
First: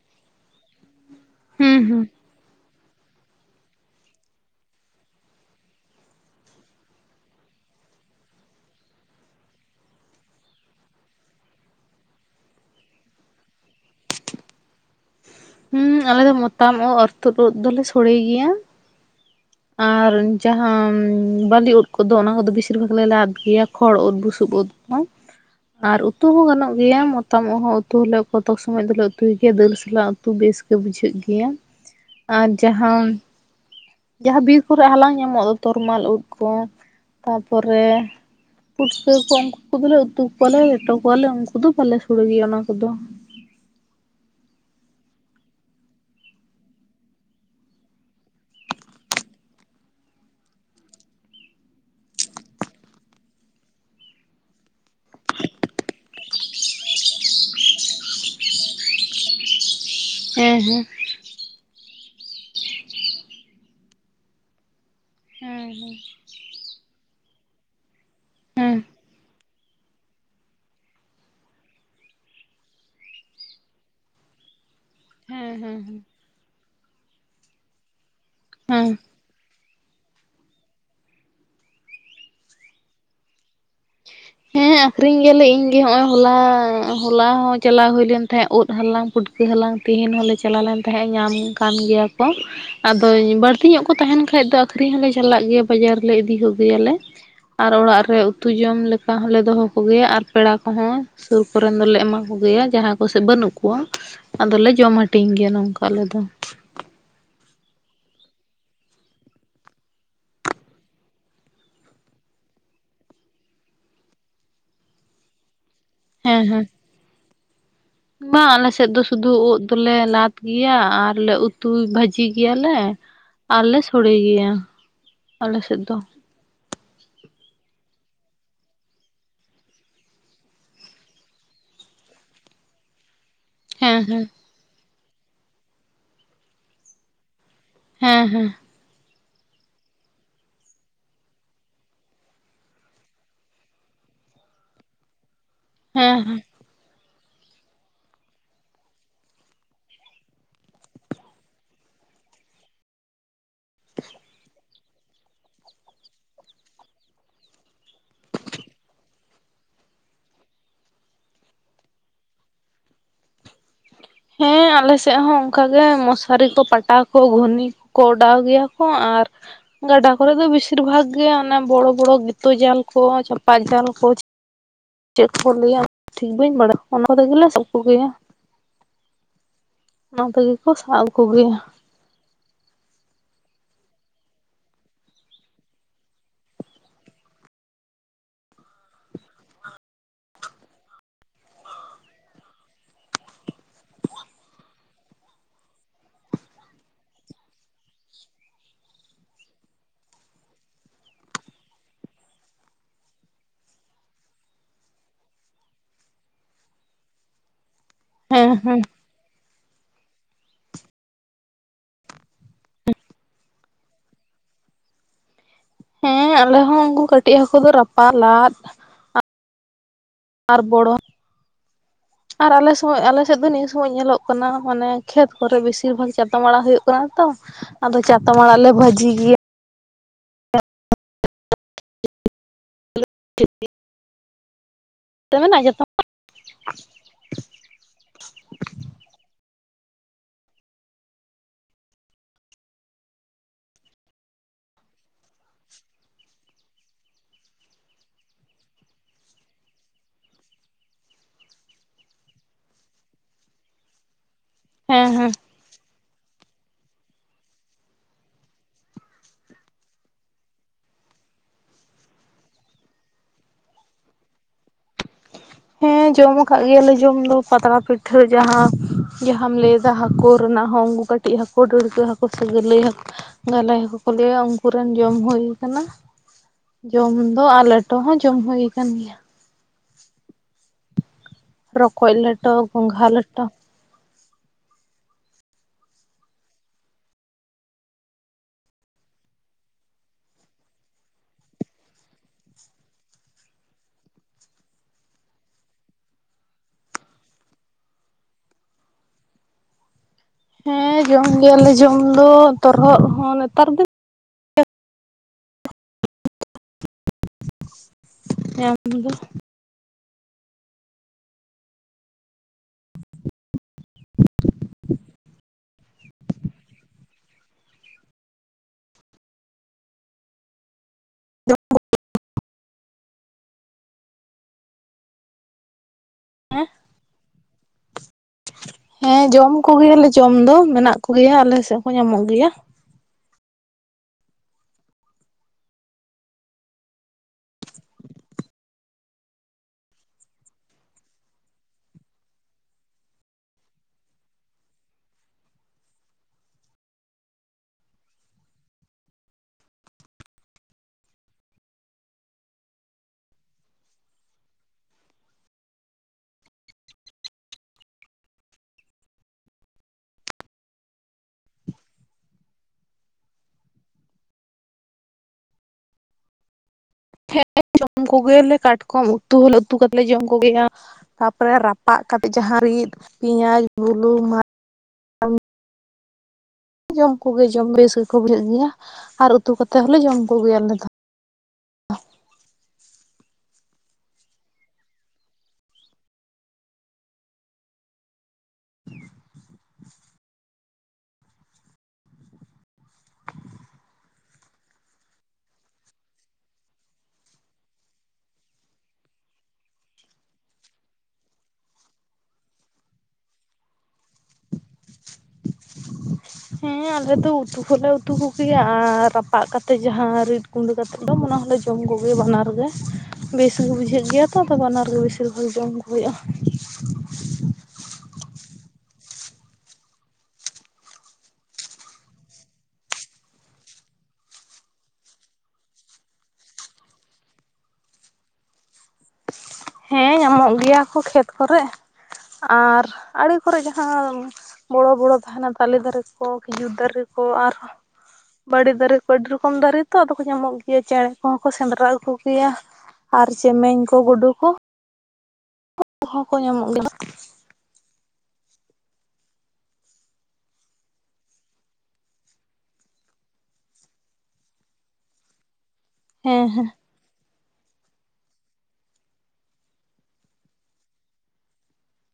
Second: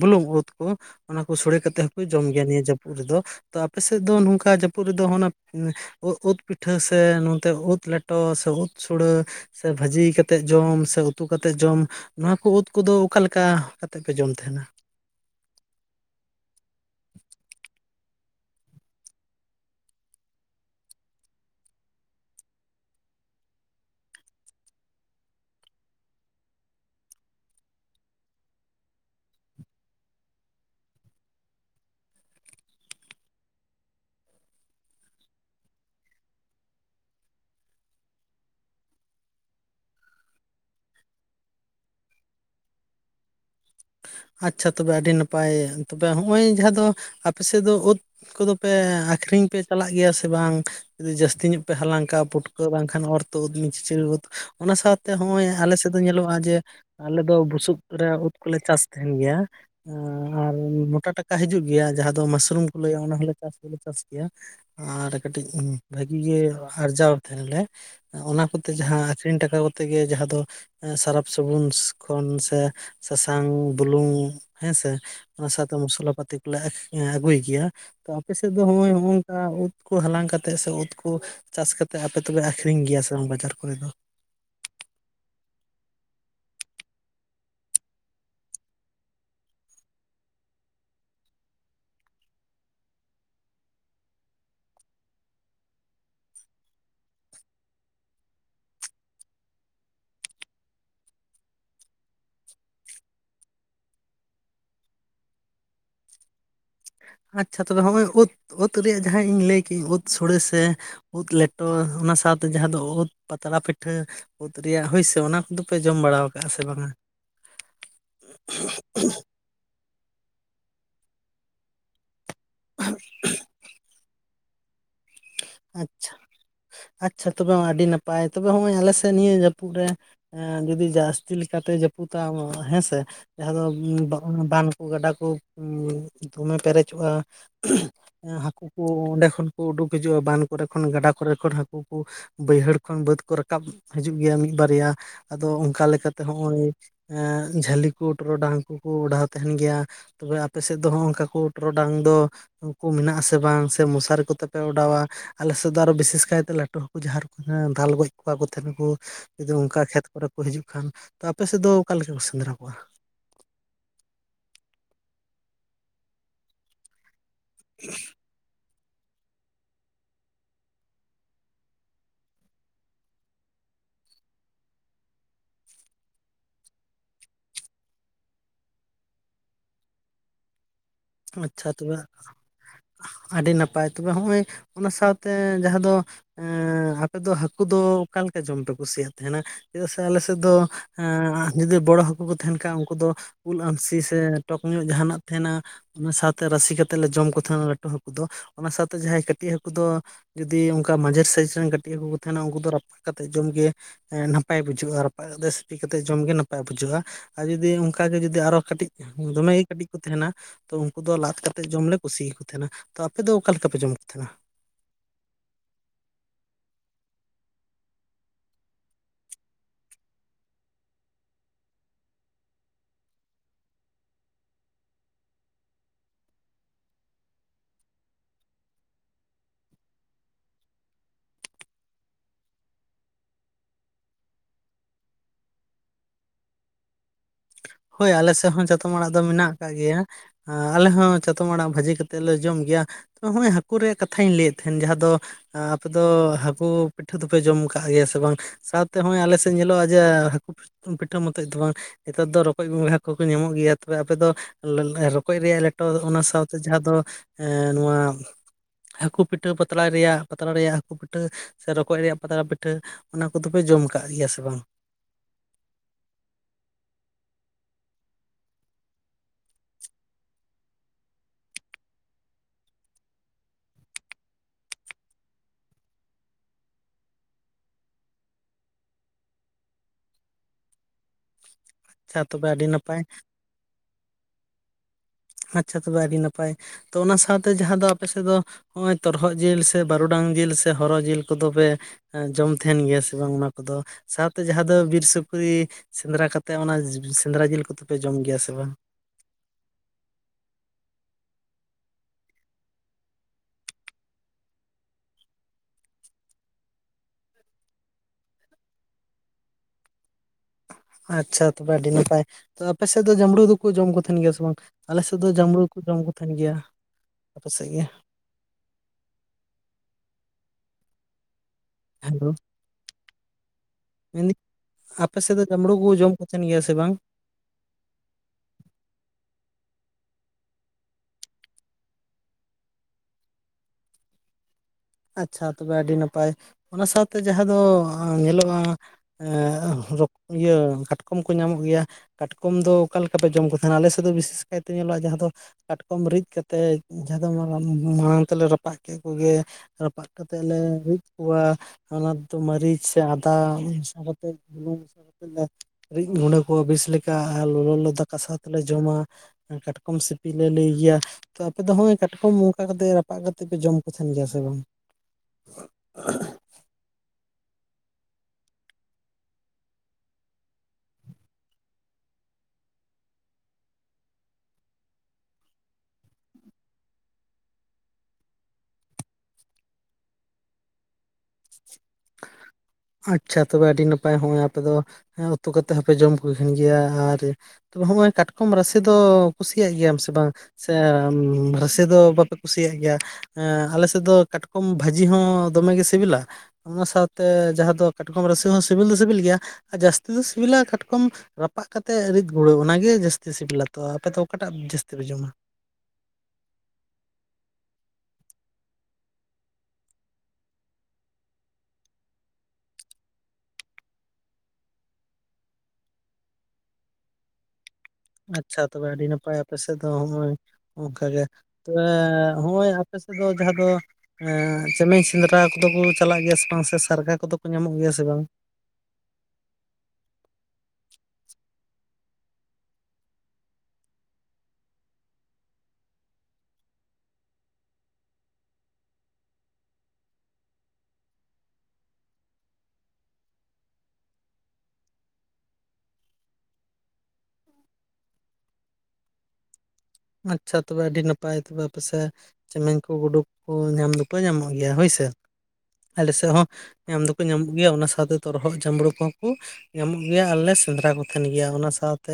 ᱵᱩᱞᱩᱝ ᱩᱫ ᱠᱚ ᱚᱱᱟᱠᱩ ᱥᱳᱲᱮ ᱦᱩᱸ ᱠᱟᱛᱮᱫ ᱦᱚᱸᱠᱚ ᱦᱩᱸ ᱡᱚᱢ ᱜᱮ ᱱᱤᱭᱟᱹ ᱡᱟᱹᱯᱩᱫ ᱨᱮᱫᱚ ᱛᱚ ᱟᱯᱮ ᱥᱮᱫ ᱫᱚ ᱱᱚᱝᱠᱟ ᱡᱟᱹᱯᱩᱫ ᱨᱮᱫᱚ ᱦᱚᱱᱟ ᱱᱤ ᱩᱛ ᱯᱤᱴᱷᱟᱹ ᱥᱮ ᱱᱚᱛᱮ ᱩᱫ ᱞᱮᱴᱚ ᱥᱮ ᱩᱫ ᱥᱩᱲᱟᱹ ᱥᱮ ᱵᱷᱟᱹᱡᱤ ᱠᱟᱛᱮᱫ ᱡᱚᱢ ᱥᱮ ᱩᱛᱩ ᱠᱟᱛᱮᱫ ᱡᱚᱢ? ᱱᱚᱣᱟ ᱠᱚ ᱩᱫ ᱠᱚᱫᱚ ᱚᱠᱟ ᱞᱮᱠᱟ ᱠᱟᱛᱮᱫ ᱯᱮ ᱡᱚᱢ ᱛᱟᱸᱦᱮᱱᱟ? ᱦᱩᱸ ᱟᱞᱮ ᱫᱚ ᱢᱚᱛᱟᱢ ᱩᱫ ᱚᱨᱛᱩᱫ ᱩᱫ ᱫᱚᱞᱮ ᱥᱳᱲᱮ ᱜᱮᱭᱟ ᱟᱨ ᱡᱟᱦᱟᱸ ᱵᱟᱹᱞᱤ ᱩᱫ ᱠᱚᱫᱚ ᱚᱱᱟ ᱠᱚᱫᱚ ᱵᱤᱥᱤᱨ ᱵᱷᱟᱜᱽ ᱞᱮ ᱞᱟᱫᱽ ᱜᱮᱭᱟ ᱠᱷᱚᱲ ᱩᱫ ᱵᱩᱥᱩᱵ ᱩᱫ ᱦᱮᱸ ᱟᱨ ᱩᱛᱩ ᱦᱚᱸ ᱜᱟᱱᱚᱜ ᱜᱮᱭᱟ ᱢᱚᱛᱟᱢ ᱩᱫ ᱦᱚᱸ ᱩᱛᱩ ᱦᱚᱸᱞᱮ ᱠᱚᱛᱚᱠ ᱥᱚᱢᱚᱭ ᱫᱚᱞᱮ ᱩᱛᱩᱭ ᱜᱮᱭᱟ ᱫᱟᱹᱞ ᱥᱟᱞᱟᱜ ᱦᱚᱸ। ᱩᱛᱩ ᱵᱮᱥ ᱜᱮ ᱵᱩᱡᱷᱟᱹᱜ ᱜᱮᱭᱟ ᱟᱨ ᱡᱟᱦᱟᱸ- ᱡᱟᱦᱟᱸ ᱵᱤᱨ ᱠᱚᱨᱮ ᱦᱟᱞᱟᱝ ᱧᱟᱢᱚᱜ ᱫᱚ ᱛᱚᱨᱢᱟᱞ ᱩᱫ ᱠᱚ ᱛᱟᱯᱚᱨᱮ, ᱯᱩᱴᱠᱟᱹ ᱠᱚ ᱩᱱᱠᱩ ᱠᱚᱫᱚᱞᱮ ᱩᱛᱩ ᱠᱚᱣᱟᱞᱮ, ᱞᱮᱴᱚ ᱠᱚᱣᱟᱞᱮ ᱩᱱᱠᱩ ᱫᱚ ᱵᱟᱞᱮ ᱥᱚᱲᱮ ᱜᱮᱭᱟ ᱚᱱᱟ ᱠᱚᱫᱚ। ᱟᱪᱪᱷᱟ ᱛᱚᱵᱮ ᱟᱹᱰᱤ ᱱᱟᱯᱟᱭ ᱛᱚᱵᱮ ᱦᱚᱸᱜᱼᱚᱭ ᱡᱟᱦᱟᱸ ᱫᱚ ᱟᱯᱮ ᱥᱮᱫ ᱫᱚ ᱩᱫᱽ ᱩᱱᱠᱩ ᱠᱚᱫᱚ ᱯᱮ ᱟᱠᱷᱨᱤᱧ ᱯᱮ ᱪᱟᱞᱟᱜ ᱜᱮᱭᱟ ᱥᱮ ᱵᱟᱝ? ᱡᱩᱫᱤ ᱡᱟᱹᱥᱛᱤ ᱧᱚᱜ ᱯᱮ ᱦᱟᱞᱟᱝ ᱠᱟᱜᱼᱟ ᱯᱩᱴᱠᱟᱹ ᱵᱟᱝᱠᱷᱟᱱ ᱚᱨ ᱛᱩᱫ ᱢᱤᱪᱤᱪᱷᱤᱨᱤ ᱩᱫ ᱚᱱᱟ ᱥᱟᱶᱛᱮ ᱛᱮ ᱦᱚᱸᱜ-ᱚᱭ ᱟᱞᱮᱥᱮᱫ ᱫᱚ ᱧᱮᱞᱚᱜᱼᱟ ᱡᱮ ᱟᱞᱮ ᱫᱚ ᱵᱩᱥᱩᱵ ᱨᱮ ᱩᱫ ᱠᱚᱞᱮ ᱪᱟᱥ ᱛᱟᱸᱦᱮᱱ ᱜᱮᱭᱟ ᱟᱨ ᱦᱮᱸ ᱦᱮᱸ ᱢᱚᱴᱟ ᱴᱟᱠᱟ ᱦᱤᱡᱩᱜ ᱜᱮᱭᱟ ᱡᱟᱦᱟᱸ ᱫᱚ ᱢᱟᱥᱨᱩᱢ ᱠᱚ ᱞᱟᱹᱭᱟ ᱚᱱᱟ ᱦᱚᱸᱞᱮ ᱪᱟᱥ ᱫᱚᱞᱮ ᱪᱟᱥ ᱜᱮᱭᱟ ᱟᱨ ᱠᱟᱹᱴᱤᱡ ᱦᱮᱸ ᱵᱷᱟᱜᱤ ᱜᱮ ᱟᱨᱡᱟᱣ ᱛᱟᱦᱮᱸᱱᱟ ᱞᱮ ᱚᱱᱟ ᱦᱮᱸ ᱠᱚᱛᱮ ᱦᱮᱸ ᱡᱟᱦᱟᱸ ᱟᱠᱷᱨᱤᱧ ᱴᱟᱠᱟ ᱠᱚ ᱛᱮᱜᱮ ᱡᱟᱸᱦᱟ ᱫᱚ ᱥᱟᱨᱟᱯ ᱥᱟᱵᱩᱱ ᱠᱷᱚᱱ ᱥᱮ ᱥᱟᱥᱟᱝ ᱵᱩᱞᱩᱝ ᱦᱮᱸᱥᱮ ᱚᱱᱟ ᱦᱮᱸ ᱥᱟᱶᱛᱮ ᱦᱮᱸ ᱢᱚᱥᱞᱟ ᱯᱟᱹᱛᱤ ᱠᱚᱞᱮ ᱟᱹᱜᱩᱭ ᱜᱮᱭᱟ। ᱟᱞᱮ ᱥᱮᱫ ᱫᱚ ᱦᱮᱸ ᱦᱚᱸᱼᱚᱭ ᱦᱚᱸᱼᱚᱭ ᱟ ᱩᱫᱽ ᱠᱚ ᱦᱟᱞᱟᱝ ᱠᱟᱛᱮᱜ ᱥᱮ ᱩᱫᱽ ᱠᱚ ᱪᱟᱥ ᱠᱟᱛᱮ ᱟᱯᱮ ᱫᱚᱯᱮ ᱟᱠᱷᱨᱤᱧ ᱜᱮᱭᱟ ᱥᱮ ᱵᱟᱝ ᱵᱟᱡᱟᱨ ᱠᱚᱨᱮ ᱫᱚ? ᱦᱮᱸᱜ <unintelligible> ᱟᱹᱠᱷᱨᱤᱧ ᱜᱮᱭᱟᱞᱮ ᱤᱧᱜᱮ ᱱᱚᱜᱼᱚᱭ ᱦᱚᱞᱟ ᱦᱚᱞᱟ ᱦᱚᱸ ᱪᱟᱞᱟᱣ ᱦᱩᱭ ᱞᱮᱱ ᱛᱟᱸᱦᱮᱜ ᱩᱫ ᱦᱟᱞᱟᱝ ᱯᱩᱴ ᱦᱟᱞᱟᱝ ᱛᱮᱦᱤᱧ ᱦᱚᱞᱮ ᱪᱟᱞᱟᱣ ᱞᱮᱱ ᱛᱟᱦᱮᱸᱜ ᱧᱟᱢ ᱠᱟᱱ ᱜᱮᱭᱟ ᱠᱚ। ᱟᱫᱚ ᱵᱟᱹᱲᱛᱤ ᱧᱚᱜ ᱠᱚ ᱛᱟᱦᱮᱱ ᱠᱷᱟᱡ ᱫᱚ ᱟᱠᱷᱨᱤᱧ ᱦᱚᱸᱞᱮ ᱪᱟᱞᱟᱜ ᱜᱮᱭᱟ ᱵᱟᱡᱟᱨ ᱞᱮ ᱤᱫᱤ ᱠᱚᱜᱮᱭᱟᱞᱮ। ᱟᱨ ᱚᱲᱟᱜ ᱨᱮ ᱩᱛᱩ ᱡᱚᱢ ᱞᱮᱠᱟ ᱦᱚᱸᱞᱮ ᱫᱚᱦᱚ ᱠᱚᱜᱮᱭᱟ ᱟᱨ ᱯᱮᱲᱟ ᱠᱚ ᱦᱚᱸ। ᱥᱩᱨ ᱠᱚᱨᱮᱱ ᱫᱚᱞᱮ ᱮᱢᱟ ᱠᱚᱜᱮᱭᱟ ᱡᱟᱦᱟᱸᱭ ᱠᱚᱥᱮᱫ ᱵᱟᱹᱱᱩᱜ ᱠᱚᱣᱟ। ᱟᱫᱚᱞᱮ ᱡᱚᱢ ᱦᱟᱹᱴᱤᱧ ᱜᱮᱭᱟ ᱱᱚᱝᱠᱟ ᱟᱞᱮ ᱫᱚ। ᱟᱪᱪᱷᱟ ᱛᱚᱵᱮ ᱦᱚᱸᱜᱼᱚᱭ ᱩᱛ ᱩᱛ ᱨᱮᱭᱟᱜ ᱡᱟᱸᱦᱟ ᱤᱧ ᱞᱟᱹᱭ ᱠᱮᱜ ᱤᱧ ᱩᱛ ᱥᱳᱲᱮ ᱥᱮ ᱩᱫ ᱞᱮᱴᱚ ᱚᱱᱟ ᱥᱟᱶᱛᱮ ᱡᱟᱦᱟᱸ ᱫᱚ ᱩᱫ ᱯᱟᱛᱲᱟ ᱯᱤᱴᱷᱟᱹ ᱩᱫ ᱨᱮᱭᱟᱜ ᱦᱳᱭᱥᱮ ᱚᱱᱟ ᱠᱚᱫᱚ ᱯᱮ ᱡᱚᱢ ᱵᱟᱲᱟᱣ ᱦᱮᱸ ᱟᱠᱟᱜᱼᱟ ᱥᱮ ᱦᱮᱸ ᱵᱟᱝᱟ? ᱵᱟᱝ ᱟᱞᱮ ᱥᱮᱫ ᱫᱚ ᱥᱩᱫᱷᱩ ᱩᱫ ᱫᱚᱞᱮ ᱞᱟᱫ ᱜᱮᱭᱟ ᱟᱨ ᱞᱮ ᱩᱛ ᱛᱩᱭ ᱵᱷᱟᱹᱡᱤ ᱜᱮᱭᱟᱞᱮ ᱟᱨᱞᱮ ᱥᱚᱲᱮ ᱜᱮᱭᱟ। ᱟᱞᱮ ᱥᱮᱫ ᱫᱚ ᱟᱪᱪᱷᱟ ᱟᱪᱪᱷᱟ ᱛᱚᱵᱮ ᱟᱹᱰᱤ ᱱᱟᱯᱟᱭ ᱛᱚᱵᱮ ᱱᱚᱜᱼᱚᱭ ᱟᱞᱮ ᱥᱮᱫ ᱱᱤᱭᱟᱹ ᱡᱟᱹᱯᱩᱫ ᱨᱮ ᱮᱸ ᱡᱩᱫᱤ ᱡᱟᱹᱥᱛᱤ ᱞᱮᱠᱟᱛᱮ ᱡᱟᱹᱯᱩᱫᱟ ᱦᱮᱸᱥᱮ। ᱡᱟᱦᱟᱸ ᱫᱚ ᱦᱮᱸ ᱦᱮᱸ ᱵᱟᱸᱫᱷ ᱠᱚ ᱜᱟᱰᱟ ᱠᱚ ᱫᱚᱢᱮ ᱯᱮᱨᱮᱡᱚᱜᱼᱟ। ᱦᱮᱸ ᱦᱮᱸ ᱦᱟᱹᱠᱩ ᱠᱩ ᱚᱸᱰᱮ ᱠᱷᱚᱱ ᱠᱚ ᱩᱰᱩᱠ ᱦᱤᱡᱩᱜᱼᱟ ᱵᱟᱸᱱ ᱠᱚᱨᱮ ᱠᱷᱚᱱ ᱜᱟᱰᱟ ᱠᱚᱨᱮ ᱠᱷᱚᱱ ᱦᱟᱠᱩ ᱠᱩ ᱵᱟᱹᱭᱦᱟᱹᱲ ᱠᱷᱚᱱ ᱵᱟᱹᱫᱽ ᱠᱚ ᱨᱟᱠᱟᱵ ᱦᱤᱡᱩᱜ ᱜᱮᱭᱟ ᱢᱤᱫ ᱵᱟᱨᱭᱟ ᱟᱫᱚ ᱚᱱᱠᱟ ᱦᱮᱸ ᱞᱮᱠᱟᱛᱮ ᱦᱮᱸ ᱦᱚᱜᱼᱚᱭ ᱡᱷᱟᱹᱞᱤ ᱠᱚ ᱴᱚᱨᱚᱰᱟᱝ ᱠᱩ ᱠᱚ ᱚᱰᱟᱣ ᱛᱟᱸᱦᱮᱱ ᱜᱮᱭᱟ। ᱛᱚᱵᱮ ᱟᱯᱮ ᱥᱮᱫ ᱫᱚ ᱦᱚᱸᱜᱼᱝᱠᱟ ᱠᱚ ᱴᱚᱨᱚᱰᱟᱝ ᱫᱚ ᱠᱚ ᱢᱮᱱᱟᱜ ᱟᱥᱮ ᱵᱟᱝ ᱥᱮ ᱢᱚᱥᱟᱨᱤ ᱠᱚᱛᱮᱯᱮ ᱚᱰᱟᱣ-ᱟ ᱟᱞᱮᱥᱮᱫ ᱫᱚ ᱟᱨᱚ ᱵᱤᱥᱮᱥ ᱠᱟᱭᱛᱮ ᱞᱟᱹᱴᱩ <unintelligible> ᱠᱚ ᱫᱟᱞ ᱜᱚᱡ ᱠᱚᱣᱟ ᱠᱚ ᱛᱟᱦᱮ ᱱᱟᱠᱩ ᱡᱩᱫᱤ ᱱᱚᱱᱠᱟ ᱠᱷᱮᱛ ᱠᱚᱨᱮ ᱠᱚ ᱦᱤᱡᱩᱜ ᱠᱷᱟᱱ ᱛᱚ ᱟᱯᱮ ᱥᱮᱫ ᱫᱚ ᱚᱠᱟ ᱞᱮᱠᱟ ᱠᱚ ᱥᱮᱸᱫᱽᱨᱟ ᱠᱚᱜᱣᱟ ᱦᱮᱸ ᱟᱞᱮᱥᱮᱫ ᱦᱚᱸ ᱚᱱᱠᱟ ᱜᱮ ᱢᱚᱥᱟᱨᱤ ᱛᱮ ᱯᱟᱴᱟᱣ ᱦᱚᱭ ᱜᱷᱚᱱᱤ ᱠᱚᱠᱚ ᱚᱰᱟᱣ ᱜᱮᱭᱟ ᱠᱚ ᱟᱨ ᱜᱟᱰᱟ ᱠᱚᱨᱮ ᱫᱚ ᱵᱮᱥᱤᱨ ᱵᱷᱟᱜᱽ ᱜᱮ ᱵᱚᱲᱚ ᱵᱚᱲᱚ ᱜᱤᱛᱟᱹ ᱡᱟᱞ ᱠᱚ ᱪᱟᱸᱯᱟ ᱡᱟᱞ ᱠᱚ ᱪᱮᱫ ᱠᱚ ᱞᱟᱹᱭᱟ ᱴᱷᱤᱠ ᱵᱟᱹᱧ ᱵᱟᱲᱟᱭᱟ ᱚᱱᱟ ᱠᱚᱛᱮᱜᱮᱞᱮ ᱥᱟᱵ ᱠᱚᱜᱮᱭᱟ ᱚᱱᱟ ᱛᱮᱜᱮ ᱠᱚ ᱥᱟᱵᱣᱟ ᱟᱪᱷᱟ ᱛᱚᱵᱮ <unintelligible> ᱟᱹᱰᱤ ᱱᱟᱯᱟᱭ ᱛᱚᱵᱮ ᱦᱚᱸᱜᱼᱚᱭ ᱚᱱᱟ ᱥᱟᱶᱛᱮ ᱡᱟᱦᱟᱸ ᱫᱚ ᱮ ᱟᱯᱮ ᱫᱚ ᱦᱟᱹᱠᱩ ᱫᱚ ᱚᱠᱟᱞᱮᱠᱟ ᱡᱚᱢ ᱯᱮ ᱠᱩᱥᱤᱭᱟᱜ ᱛᱟᱦᱮᱱᱟ ᱪᱮᱫᱟᱜ ᱥᱮ ᱟᱞᱮ ᱥᱮᱫ ᱫᱚ ᱮ ᱡᱩᱫᱤ ᱵᱚᱲᱚ ᱦᱟᱹᱠᱩ ᱠᱚ ᱛᱟᱦᱮᱱ ᱠᱷᱟᱱ ᱩᱱᱠᱩ ᱫᱚ ᱩᱞ ᱟᱹᱢᱥᱤ ᱥᱮ ᱴᱚᱠ ᱧᱚᱜ ᱡᱟᱦᱟᱱᱟᱜ ᱛᱟᱦᱮᱱᱟ ᱚᱱᱟ ᱥᱟᱶᱛᱮ ᱨᱟᱥᱮ ᱠᱟᱛᱮᱫ ᱞᱮ ᱡᱚᱢ ᱠᱚ ᱛᱟᱦᱮᱸᱱᱟ ᱞᱟᱹᱴᱩ ᱦᱟᱹᱠᱩ ᱫᱚ ᱚᱱᱟ ᱥᱟᱶᱛᱮ ᱡᱟᱦᱟᱸᱭ ᱠᱟᱹᱴᱤᱡ ᱦᱟᱹᱠᱩ ᱫᱚ ᱡᱩᱫᱤ ᱚᱱᱠᱟ ᱢᱟᱡᱷᱮᱨ ᱥᱟᱭᱤᱡ ᱨᱮᱱ ᱠᱟᱹᱴᱤᱡ ᱦᱟᱹᱠᱩ ᱠᱚ ᱛᱟᱦᱮᱱᱟ ᱩᱱᱠᱩ ᱫᱚ ᱨᱟᱯᱟᱜ ᱠᱟᱛᱮᱫ ᱡᱚᱢ ᱜᱮ ᱱᱟᱯᱟᱭ ᱵᱩᱡᱷᱟᱹᱜᱼᱟ ᱨᱟᱯᱟᱜ ᱠᱟᱛᱮ ᱥᱤᱯᱤ ᱠᱟᱛᱮᱜ ᱡᱚᱢᱜᱮ ᱱᱟᱯᱟᱭ ᱵᱩᱡᱷᱟᱹᱜᱼᱟ ᱟᱨ ᱡᱩᱫᱤ ᱚᱱᱠᱟᱜᱮ ᱡᱩᱫᱤ ᱦᱮᱸ ᱟᱨᱚ ᱠᱟᱹᱴᱤᱡ ᱫᱚᱢᱮ ᱜᱮ ᱠᱟᱹᱴᱤᱡ ᱠᱚ ᱛᱟᱦᱮᱱᱟ ᱛᱚ ᱩᱱᱠᱩ ᱫᱚ ᱞᱟᱫ ᱠᱟᱛᱮᱫ ᱡᱚᱢᱞ ᱞᱮ ᱠᱩᱥᱤᱭᱟᱠᱚ ᱛᱟᱦᱮᱱᱟ ᱛᱚ ᱟᱯᱮ ᱫᱚ ᱚᱠᱟ ᱞᱮᱠᱟᱯᱮ ᱡᱚᱢᱮᱫ ᱠᱚ ᱛᱟᱦᱮᱱᱟ ᱦᱮᱸ ᱟᱞᱮ ᱦᱚᱸ ᱩᱱᱠᱩ ᱠᱟᱹᱴᱤᱡ ᱦᱟᱹᱠᱩ ᱫᱚ ᱨᱟᱯᱟ ᱞᱟᱫ ᱟᱨ ᱵᱚᱲᱚ ᱟᱨ ᱟᱞᱮ ᱥᱚᱢᱚᱭ ᱟᱞᱮᱥᱮᱫ ᱫᱚ ᱱᱤᱭᱟᱹ ᱥᱚᱢᱚᱭ ᱧᱮᱞᱚᱜ ᱠᱟᱱᱟ ᱢᱟᱱᱮ ᱠᱷᱮᱛ ᱠᱚᱨᱮ ᱵᱮᱥᱤᱨ ᱵᱷᱟᱜᱽ ᱪᱟᱛᱚᱢ ᱵᱟᱲᱟ ᱦᱩᱭᱩᱜ ᱠᱟᱱᱟ ᱛᱚ ᱟᱫᱚ ᱪᱟᱛᱟᱢ ᱟᱲᱟᱜ ᱞᱮ ᱵᱷᱟᱹᱡᱤ ᱜᱮᱭᱟ ᱷ ᱢᱮᱱᱟᱜ ᱡᱚᱛᱚ ᱦᱳᱭ ᱟᱞᱮ ᱥᱮᱫ ᱦᱚᱸ ᱡᱚᱛᱚᱢ ᱟᱲᱟᱜ ᱫᱚ ᱢᱮᱱᱟᱜ ᱟᱠᱟᱟᱜ ᱜᱮᱭᱟ ᱟᱞᱮ ᱦᱚᱸ ᱪᱟᱛᱚᱢ ᱟᱲᱟᱜ ᱵᱷᱟᱹᱡᱤ ᱠᱟᱛᱮᱫ ᱞᱮ ᱡᱚᱢ ᱜᱮᱭᱟ ᱛᱚ ᱦᱚᱸᱜᱼᱭ ᱦᱟᱹᱠᱩ ᱨᱮᱭᱟᱜ ᱠᱟᱛᱷᱟᱧ ᱞᱟᱹᱭᱮᱫ ᱛᱟᱦᱮᱱ ᱡᱟᱦᱟᱸ ᱫᱚ ᱟᱯᱮ ᱫᱚ ᱦᱟᱹᱠᱩ ᱯᱤᱴᱷᱟᱹ ᱫᱚᱯᱮ ᱡᱚᱢ ᱠᱟᱜ ᱜᱮᱭᱟ ᱥᱮ ᱵᱟᱝ ᱥᱟᱶᱛᱮ ᱦᱚᱸᱜᱼᱚᱭ ᱟᱞᱮᱥᱮᱫ ᱧᱮᱞᱚᱜᱼᱟ ᱡᱮ ᱦᱟᱹᱠᱩ ᱯᱤᱴᱷᱟᱹ ᱢᱚᱛᱚᱡ ᱫᱚ ᱵᱟᱝ ᱱᱮᱛᱟᱨ ᱫᱚ ᱨᱚ ᱨᱚᱠᱚᱡ ᱵᱚᱸᱜᱲᱟ ᱠᱚᱠᱚ ᱧᱟᱢᱚᱜ ᱜᱮᱭᱟ ᱛᱚᱵᱮ ᱟᱯᱮ ᱫᱚ ᱦᱮᱸ ᱦᱮᱸ ᱨᱚᱠᱚᱡ ᱨᱮᱭᱟᱜ ᱯᱷᱴᱳ ᱚᱱᱟ ᱥᱟᱶᱛᱮ ᱡᱟᱦᱟᱸ ᱫᱚ ᱮ ᱱᱚᱣᱟ ᱦᱟᱹᱠᱩ ᱯᱤᱴᱷᱟᱹ ᱯᱟᱛᱞᱟ ᱨᱮᱭᱟᱜ ᱯᱟᱛᱲᱟ ᱨᱮᱭᱟᱜ ᱦᱟᱹᱠᱩ ᱯᱤᱴᱷᱟᱹ ᱥᱮ ᱨᱚᱠᱚᱡ ᱨᱮᱭᱟᱜ ᱯᱟᱛᱲᱟ ᱯᱤᱴᱷᱟᱹ ᱚᱱᱟ ᱠᱚᱫᱚᱯᱮ ᱡᱚᱢ ᱠᱟᱜ ᱜᱮᱭᱟ ᱥᱮ ᱵᱟᱝ ᱦᱮᱸ ᱡᱚᱢ ᱟᱠᱟᱫ ᱜᱮᱭᱟᱞᱮ ᱡᱚᱢ ᱫᱚ ᱯᱟᱛᱲᱟ ᱯᱤᱴᱷᱟᱹ ᱡᱟᱦᱟᱸ ᱡᱟᱦᱟᱸᱟᱢᱞ ᱫᱟ ᱦᱟᱹᱠᱩ ᱨᱮᱱᱟᱜ ᱦᱚᱸ ᱩᱱᱠᱩ ᱠᱟᱹᱴᱤᱡ ᱦᱟᱹᱠᱩ ᱰᱟᱹᱟᱹᱲᱠᱟᱹ ᱦᱟᱹᱠᱩ ᱥᱮ ᱜᱟᱹᱞᱟᱹᱭ ᱦᱟᱹᱠᱩ ᱜᱞᱟᱭ ᱠᱚᱠᱚ ᱞᱟᱹᱭᱟ ᱩᱱᱠᱮᱱ ᱡᱚᱢ ᱦᱩᱭᱩ ᱠᱟᱱᱟ ᱡᱚᱢ ᱫᱚ ᱟᱨ ᱞᱮᱴᱚ ᱦᱚᱸ ᱡᱚᱢ ᱦᱩ ᱟᱠᱟᱱ ᱜᱮᱭᱟ ᱨᱚᱠᱚᱡ ᱟᱪᱪᱷᱟ ᱛᱚᱵᱮ ᱞᱮᱴᱚ ᱟᱹᱰᱤ ᱱᱟᱯᱟᱭ ᱜᱚᱝᱜᱷᱟ ᱞᱮᱴᱚ ᱟᱪᱷᱟ ᱛᱚᱵᱮ ᱟᱹᱰᱤ ᱱᱟᱯᱟᱭ ᱛᱚ ᱚᱱᱟ ᱥᱟᱶᱛᱮ ᱡᱟᱦᱟᱸ ᱫᱚ ᱟᱯᱮ ᱥᱮᱫ ᱫᱚ ᱱᱚᱜᱼᱚᱭ ᱛᱚᱨᱦᱚᱫ ᱡᱤᱞ ᱥᱮ ᱵᱟᱹᱨᱩᱰᱟᱝ ᱡᱤᱞ ᱥᱮ ᱦᱚᱨᱚ ᱡᱤᱞ ᱠᱚᱫᱚ ᱯᱮ ᱡᱚᱢ ᱛᱟᱦᱮᱱ ᱜᱮᱭᱟ ᱥᱮ ᱵᱟᱝ ᱚᱱᱟ ᱠᱚᱫᱚ ᱥᱟᱶᱛᱮ ᱡᱟᱦᱟᱸ ᱫᱚ ᱵᱤᱨ ᱥᱩᱠᱨᱤ ᱥᱮᱸᱫᱽᱨᱟ ᱠᱟᱛᱮᱫ ᱚᱱᱟ ᱥᱮᱸᱫᱽᱨᱟ ᱡᱤᱞ ᱠᱚᱫᱚᱯᱮ ᱡᱚᱢ ᱜᱮᱭᱟ ᱥᱮ ᱵᱟᱝ ᱦᱮᱸ ᱡᱚᱢ ᱜᱮᱭᱟᱞᱮ ᱡᱚᱢ ᱫᱚ ᱛᱚᱨᱚᱦᱚᱫ ᱦᱚᱸ ᱱᱮᱛᱟᱨ ᱫᱚ <unintelligible> ᱮᱢ ᱫᱚ ᱟᱪᱷᱟ ᱛᱚᱵᱮ ᱟᱹᱰᱤ ᱱᱟᱯᱟᱭ ᱛᱚ ᱟᱯᱮ ᱥᱮᱫ ᱫᱚ ᱡᱟᱸᱢᱲᱩ ᱫᱚ ᱠᱚ ᱡᱚᱢ ᱠᱚ ᱛᱟᱦᱮᱱ ᱜᱮᱭᱟ ᱥᱮ ᱵᱟᱝ ᱟᱞᱮ ᱥᱮᱫ ᱫᱚ ᱡᱟᱸᱲᱩ ᱠᱚ ᱡᱚᱢ ᱠᱚ ᱛᱟᱦᱮᱱ ᱜᱮᱭᱟ ᱟᱯᱮ ᱥᱮᱫ ᱜᱮ ᱦᱮᱞᱳ ᱢᱮᱱᱫᱟᱹᱧ ᱟᱯᱮ ᱥᱮᱫ ᱫᱚ ᱡᱟᱸᱲᱩ ᱠᱚ ᱡᱚᱢ ᱠᱚ ᱛᱟᱦᱮᱱ ᱜᱮᱭᱟ ᱥᱮ ᱵᱟᱝ? ᱦᱮᱸ ᱡᱚᱢ ᱠᱚᱜᱮᱭᱟᱞᱮ ᱡᱚᱢ ᱫᱚ ᱢᱮᱱᱟᱜ ᱠᱚᱜᱮᱭᱟ ᱟᱞᱮ ᱥᱮᱫ ᱦᱚᱸ ᱧᱟᱢᱚᱜ ᱜᱮᱭᱟ ᱟᱪᱷᱟ ᱛᱚᱵᱮ ᱟᱹᱰᱤ ᱱᱟᱯᱟᱭ ᱚᱱᱟ ᱥᱟᱶᱛᱮ ᱡᱟᱦᱟᱸ ᱫᱚ ᱧᱮᱞᱚᱜᱼᱟ ᱮᱸᱻ ᱨᱚᱠ ᱤᱭᱟᱹ ᱠᱟᱴᱠᱚᱢ ᱠᱚ ᱧᱟᱢᱚᱜ ᱜᱮᱭᱟ। ᱠᱟᱴᱠᱚᱢ ᱫᱚ ᱚᱠᱟ ᱞᱮᱠᱟ ᱯᱮ ᱡᱚᱢ ᱠᱚ ᱛᱟᱦᱮᱱᱟ? ᱟᱞᱮ ᱥᱮᱫ ᱫᱚ ᱵᱤᱥᱮᱥ ᱠᱟᱭᱛᱮ ᱧᱮᱞᱚᱜᱼᱟ ᱡᱟᱦᱟᱸ ᱫᱚ ᱼᱼ ᱠᱟᱴᱠᱚᱢ ᱨᱤᱫ ᱠᱟᱛᱮᱫ ᱡᱟᱸᱦᱟ ᱫᱚ ᱢᱟᱨᱟᱝ ᱢᱟᱲᱟᱝ ᱛᱮᱞᱮ ᱨᱟᱯᱟᱜ ᱠᱮᱫ ᱠᱚᱜᱮ। ᱨᱟᱯᱟᱜ ᱠᱟᱛᱮᱫ ᱞᱮ ᱨᱤᱫ ᱠᱚᱣᱟ। ᱚᱱᱟ ᱫᱚ ᱢᱟᱹᱨᱤᱪ ᱥᱮ ᱟᱫᱟ ᱢᱮᱥᱟ ᱠᱟᱛᱮᱫ ᱵᱩᱞᱩᱝ ᱢᱮᱥᱟ ᱼᱼ ᱨᱤᱫ ᱜᱩᱰᱟᱹ ᱠᱚᱣᱟ ᱵᱤᱥ ᱞᱮᱠᱟ ᱟᱨ ᱞᱚᱞᱚ ᱫᱟᱠᱟ ᱥᱟᱶ ᱛᱮᱞᱮ ᱡᱚᱢᱟ। ᱠᱟᱴᱠᱚᱢ ᱥᱤᱯᱤ ᱞᱮ ᱞᱟᱹᱭ ᱜᱮᱭᱟ। ᱛᱚ ᱟᱯᱮ ᱫᱚ ᱦᱚᱸᱜᱭ ᱠᱟᱴᱠᱚᱢ ᱚᱱᱠᱟ ᱠᱟᱛᱮ ᱨᱟᱯᱟᱜ ᱠᱟᱛᱮᱜ ᱯᱮ ᱡᱚᱢ ᱠᱚ ᱛᱟᱦᱮᱱ ᱜᱮᱭᱟ ᱥᱮ ᱵᱟᱝ? ᱦᱮᱸ ᱡᱚᱢ ᱠᱚᱜᱮᱭᱟᱞᱮ ᱠᱟᱴᱠᱚᱢ ᱩᱛᱩ ᱦᱚᱸᱞᱮ ᱩᱛᱩ ᱠᱟᱛᱮ ᱞᱮ ᱡᱚᱢ ᱠᱚᱜᱮᱭᱟ। ᱛᱟᱯᱚᱨᱮ ᱨᱟᱯᱟᱜ ᱠᱟᱛᱮᱜ ᱡᱟᱦᱟᱸ ᱨᱤᱫ ᱯᱮᱸᱭᱟᱡ ᱵᱩᱞᱩᱝ ᱢᱟᱨᱤᱪ ᱡᱚᱢ ᱠᱚᱜᱮ ᱡᱚᱢ ᱵᱮᱥ ᱜᱮᱠᱚ ᱵᱩᱡᱷᱟᱹᱜ ᱜᱮᱭᱟ ᱟᱨ ᱩᱛᱩ ᱠᱟᱛᱮ ᱦᱚᱞᱮ ᱡᱚᱢ ᱠᱚᱜᱮᱭᱟ ᱟᱞᱮ ᱫᱚ। <inaudible> ᱟᱪᱷᱟ ᱛᱚᱵᱮ ᱟᱹᱰᱤ ᱱᱟᱯᱟᱭ ᱦᱚᱸᱜᱼᱚᱭ ᱟᱯᱮ ᱫᱚ ᱩᱛᱩ ᱠᱟᱛᱮᱫ ᱦᱚᱸᱯᱮ ᱡᱚᱢ ᱠᱚ ᱦᱩᱭᱮᱱ ᱜᱮᱭᱟ ᱟᱨ ᱛᱚᱵᱮ ᱦᱚᱸᱜᱼᱚᱭ ᱠᱟᱴᱠᱚᱢ ᱨᱟᱥᱮ ᱫᱚ ᱠᱩᱥᱤᱭᱟᱜ ᱜᱮᱭᱟᱢ ᱥᱮ ᱵᱟᱝ? ᱥᱮ ᱨᱟᱟᱹᱥᱮ ᱫᱚ ᱵᱟᱯᱮ ᱠᱩᱥᱤᱭᱟᱜ ᱜᱮᱭᱟ ᱮᱸ ᱟᱞᱮ ᱥᱮᱫ ᱫᱚ ᱠᱟᱴᱠᱚᱢ ᱵᱷᱟᱹᱡᱤ ᱦᱚᱸ ᱫᱚᱢᱮᱜ ᱜᱮ ᱥᱤᱵᱤᱞᱟ ᱾ ᱚᱱᱟ ᱥᱟᱶᱛᱮ ᱡᱟᱦᱟᱸ ᱫᱚ ᱠᱟᱴᱠᱚᱢ ᱨᱟᱥᱮ ᱦᱚᱸ ᱥᱤᱵᱤᱞ ᱫᱚ ᱥᱤᱵᱤᱞ ᱜᱮᱭᱟ ᱾ ᱟᱨ ᱡᱟᱹᱥᱛᱤ ᱫᱚ ᱥᱤᱵᱤᱞᱟ ᱠᱟᱴᱠᱚᱢ ᱨᱟᱯᱟᱜ ᱠᱟᱛᱮᱫ ᱨᱤᱫ ᱜᱩᱲᱟᱹ ᱚᱱᱟᱜᱮ ᱡᱟᱹᱥᱛᱤ ᱥᱤᱵᱤᱞᱟ᱾ ᱛᱚ ᱟᱯᱮ ᱫᱚ ᱚᱠᱟᱴᱟᱜ ᱡᱟᱹᱥᱛᱤ ᱯᱮ ᱡᱚᱢᱟ? ᱦᱮᱸ ᱟᱞᱮ ᱫᱚ ᱩᱛᱩ ᱦᱚᱸᱞᱮ ᱩᱛᱩ ᱠᱚᱜᱮᱭᱟ᱾ ᱟᱨ ᱨᱟᱯᱟᱜ ᱠᱟᱛᱮ ᱡᱟᱦᱟᱸ ᱨᱤᱫ ᱼᱼ ᱠᱩᱰᱟᱹ ᱠᱟᱛᱮᱫ ᱫᱚ ᱚᱱᱟ ᱦᱚᱸᱞᱮ ᱡᱚᱢ ᱠᱚ ᱜᱮᱭᱟ ᱵᱟᱱᱟᱨ ᱜᱮ। ᱵᱮᱥ ᱜᱮ ᱵᱩᱡᱷᱟᱹᱜ ᱜᱮᱭᱟ ᱛᱚ ᱛᱚᱵᱮ ᱚᱱᱟᱨᱜᱮ ᱵᱮᱥᱤᱨ ᱵᱷᱟᱜᱽ ᱡᱚᱢ ᱠᱚ ᱦᱩᱭᱩᱜᱼᱟ। ᱟᱪᱪᱷᱟ ᱛᱚᱵᱮ ᱟᱹᱰᱤ ᱱᱟᱯᱟᱭ ᱟᱯᱮᱥᱮᱫ ᱫᱚ ᱦᱟᱸᱜ-ᱚᱭ। ᱚᱱᱠᱟᱜᱮ ᱛᱚ ᱦᱚᱸᱜᱼᱚᱭ ᱟᱯᱮ ᱥᱮᱫ ᱫᱚ ᱡᱟᱦᱟᱸ ᱫᱚ ᱼᱼ ᱪᱮᱢᱮᱧ ᱥᱮᱸᱫᱽᱨᱟ ᱠᱚᱫᱚ ᱠᱚ ᱪᱟᱞᱟᱜ ᱜᱮᱭᱟ ᱥᱮ ᱵᱟᱝ ᱥᱮ ᱥᱟᱨᱜᱟ ᱠᱚᱫᱚ ᱠᱚ ᱧᱟᱢᱚᱜ ᱜᱮᱭᱟ ᱥᱮ ᱵᱟᱝ? ᱦᱮᱸ ᱧᱟᱢᱚᱜ ᱜᱮᱭᱟ ᱠᱚ ᱠᱷᱮᱛ ᱠᱚᱨᱮ᱾ ᱟᱨ ᱟᱲᱮ ᱠᱚᱨᱮ ᱡᱟᱦᱟᱸ ᱵᱚᱲᱚ ᱵᱚᱲᱚ ᱛᱟᱦᱮᱱᱟ ᱛᱟᱞᱮ ᱫᱟᱨᱮ ᱠᱚ ᱠᱷᱤᱡᱩᱨ ᱫᱟᱨᱮ ᱠᱚ ᱟᱨ ᱵᱟᱲ ᱫᱟᱨᱮ ᱠᱚ ᱟᱹᱰᱤ ᱨᱚᱠᱚᱢ ᱫᱟᱨᱮ ᱛᱚ ᱟᱫᱚ ᱠᱚ ᱧᱟᱢᱚᱜ ᱜᱮᱭᱟ ᱪᱮᱬᱮ ᱠᱚᱦᱚᱸ ᱠᱚ ᱥᱮᱸᱫᱽᱨᱟ ᱟᱜᱩ ᱠᱚᱜᱮᱭᱟ। ᱟᱨ ᱪᱮᱢᱮᱧ ᱠᱚ ᱜᱩᱰᱩ ᱠᱚ। ᱠᱚᱦᱚᱸ ᱠᱚ ᱧᱟᱢᱚᱜ ᱜᱮᱭᱟ। ᱟᱪᱪᱷᱟ ᱛᱚᱵᱮ ᱟᱹᱰᱤ ᱱᱟᱯᱟᱭ ᱛᱚᱵᱮ ᱟᱯᱮᱥᱮᱜ, ᱪᱮᱢᱮᱧ ᱠᱚ ᱜᱩᱰᱩᱠ ᱠᱚ ᱧᱟᱢ ᱫᱚ ᱠᱚ ᱧᱟᱢᱚᱜ ᱜᱮᱭᱟ ᱦᱳᱭᱥᱮ ᱟᱞᱮ ᱥᱮᱫ ᱦᱮᱸ ᱦᱚᱸ। ᱦᱮᱸ ᱧᱟᱢ ᱫᱚᱠᱚ ᱧᱟᱢᱚᱜ ᱜᱮᱭᱟ ᱚᱱᱟ ᱥᱟᱶᱛᱮ ᱛᱚᱨᱦᱚᱫ ᱡᱟᱸᱵᱲᱳ ᱠᱚᱦᱚᱸ ᱠᱚ ᱧᱟᱢᱚᱜ ᱜᱮᱭᱟ ᱟᱨᱞᱮ ᱥᱮᱸᱫᱽᱨᱟ ᱠᱚ ᱛᱟᱦᱮᱱ ᱜᱮᱭᱟ। ᱚᱱᱟ ᱥᱟᱶᱛᱮ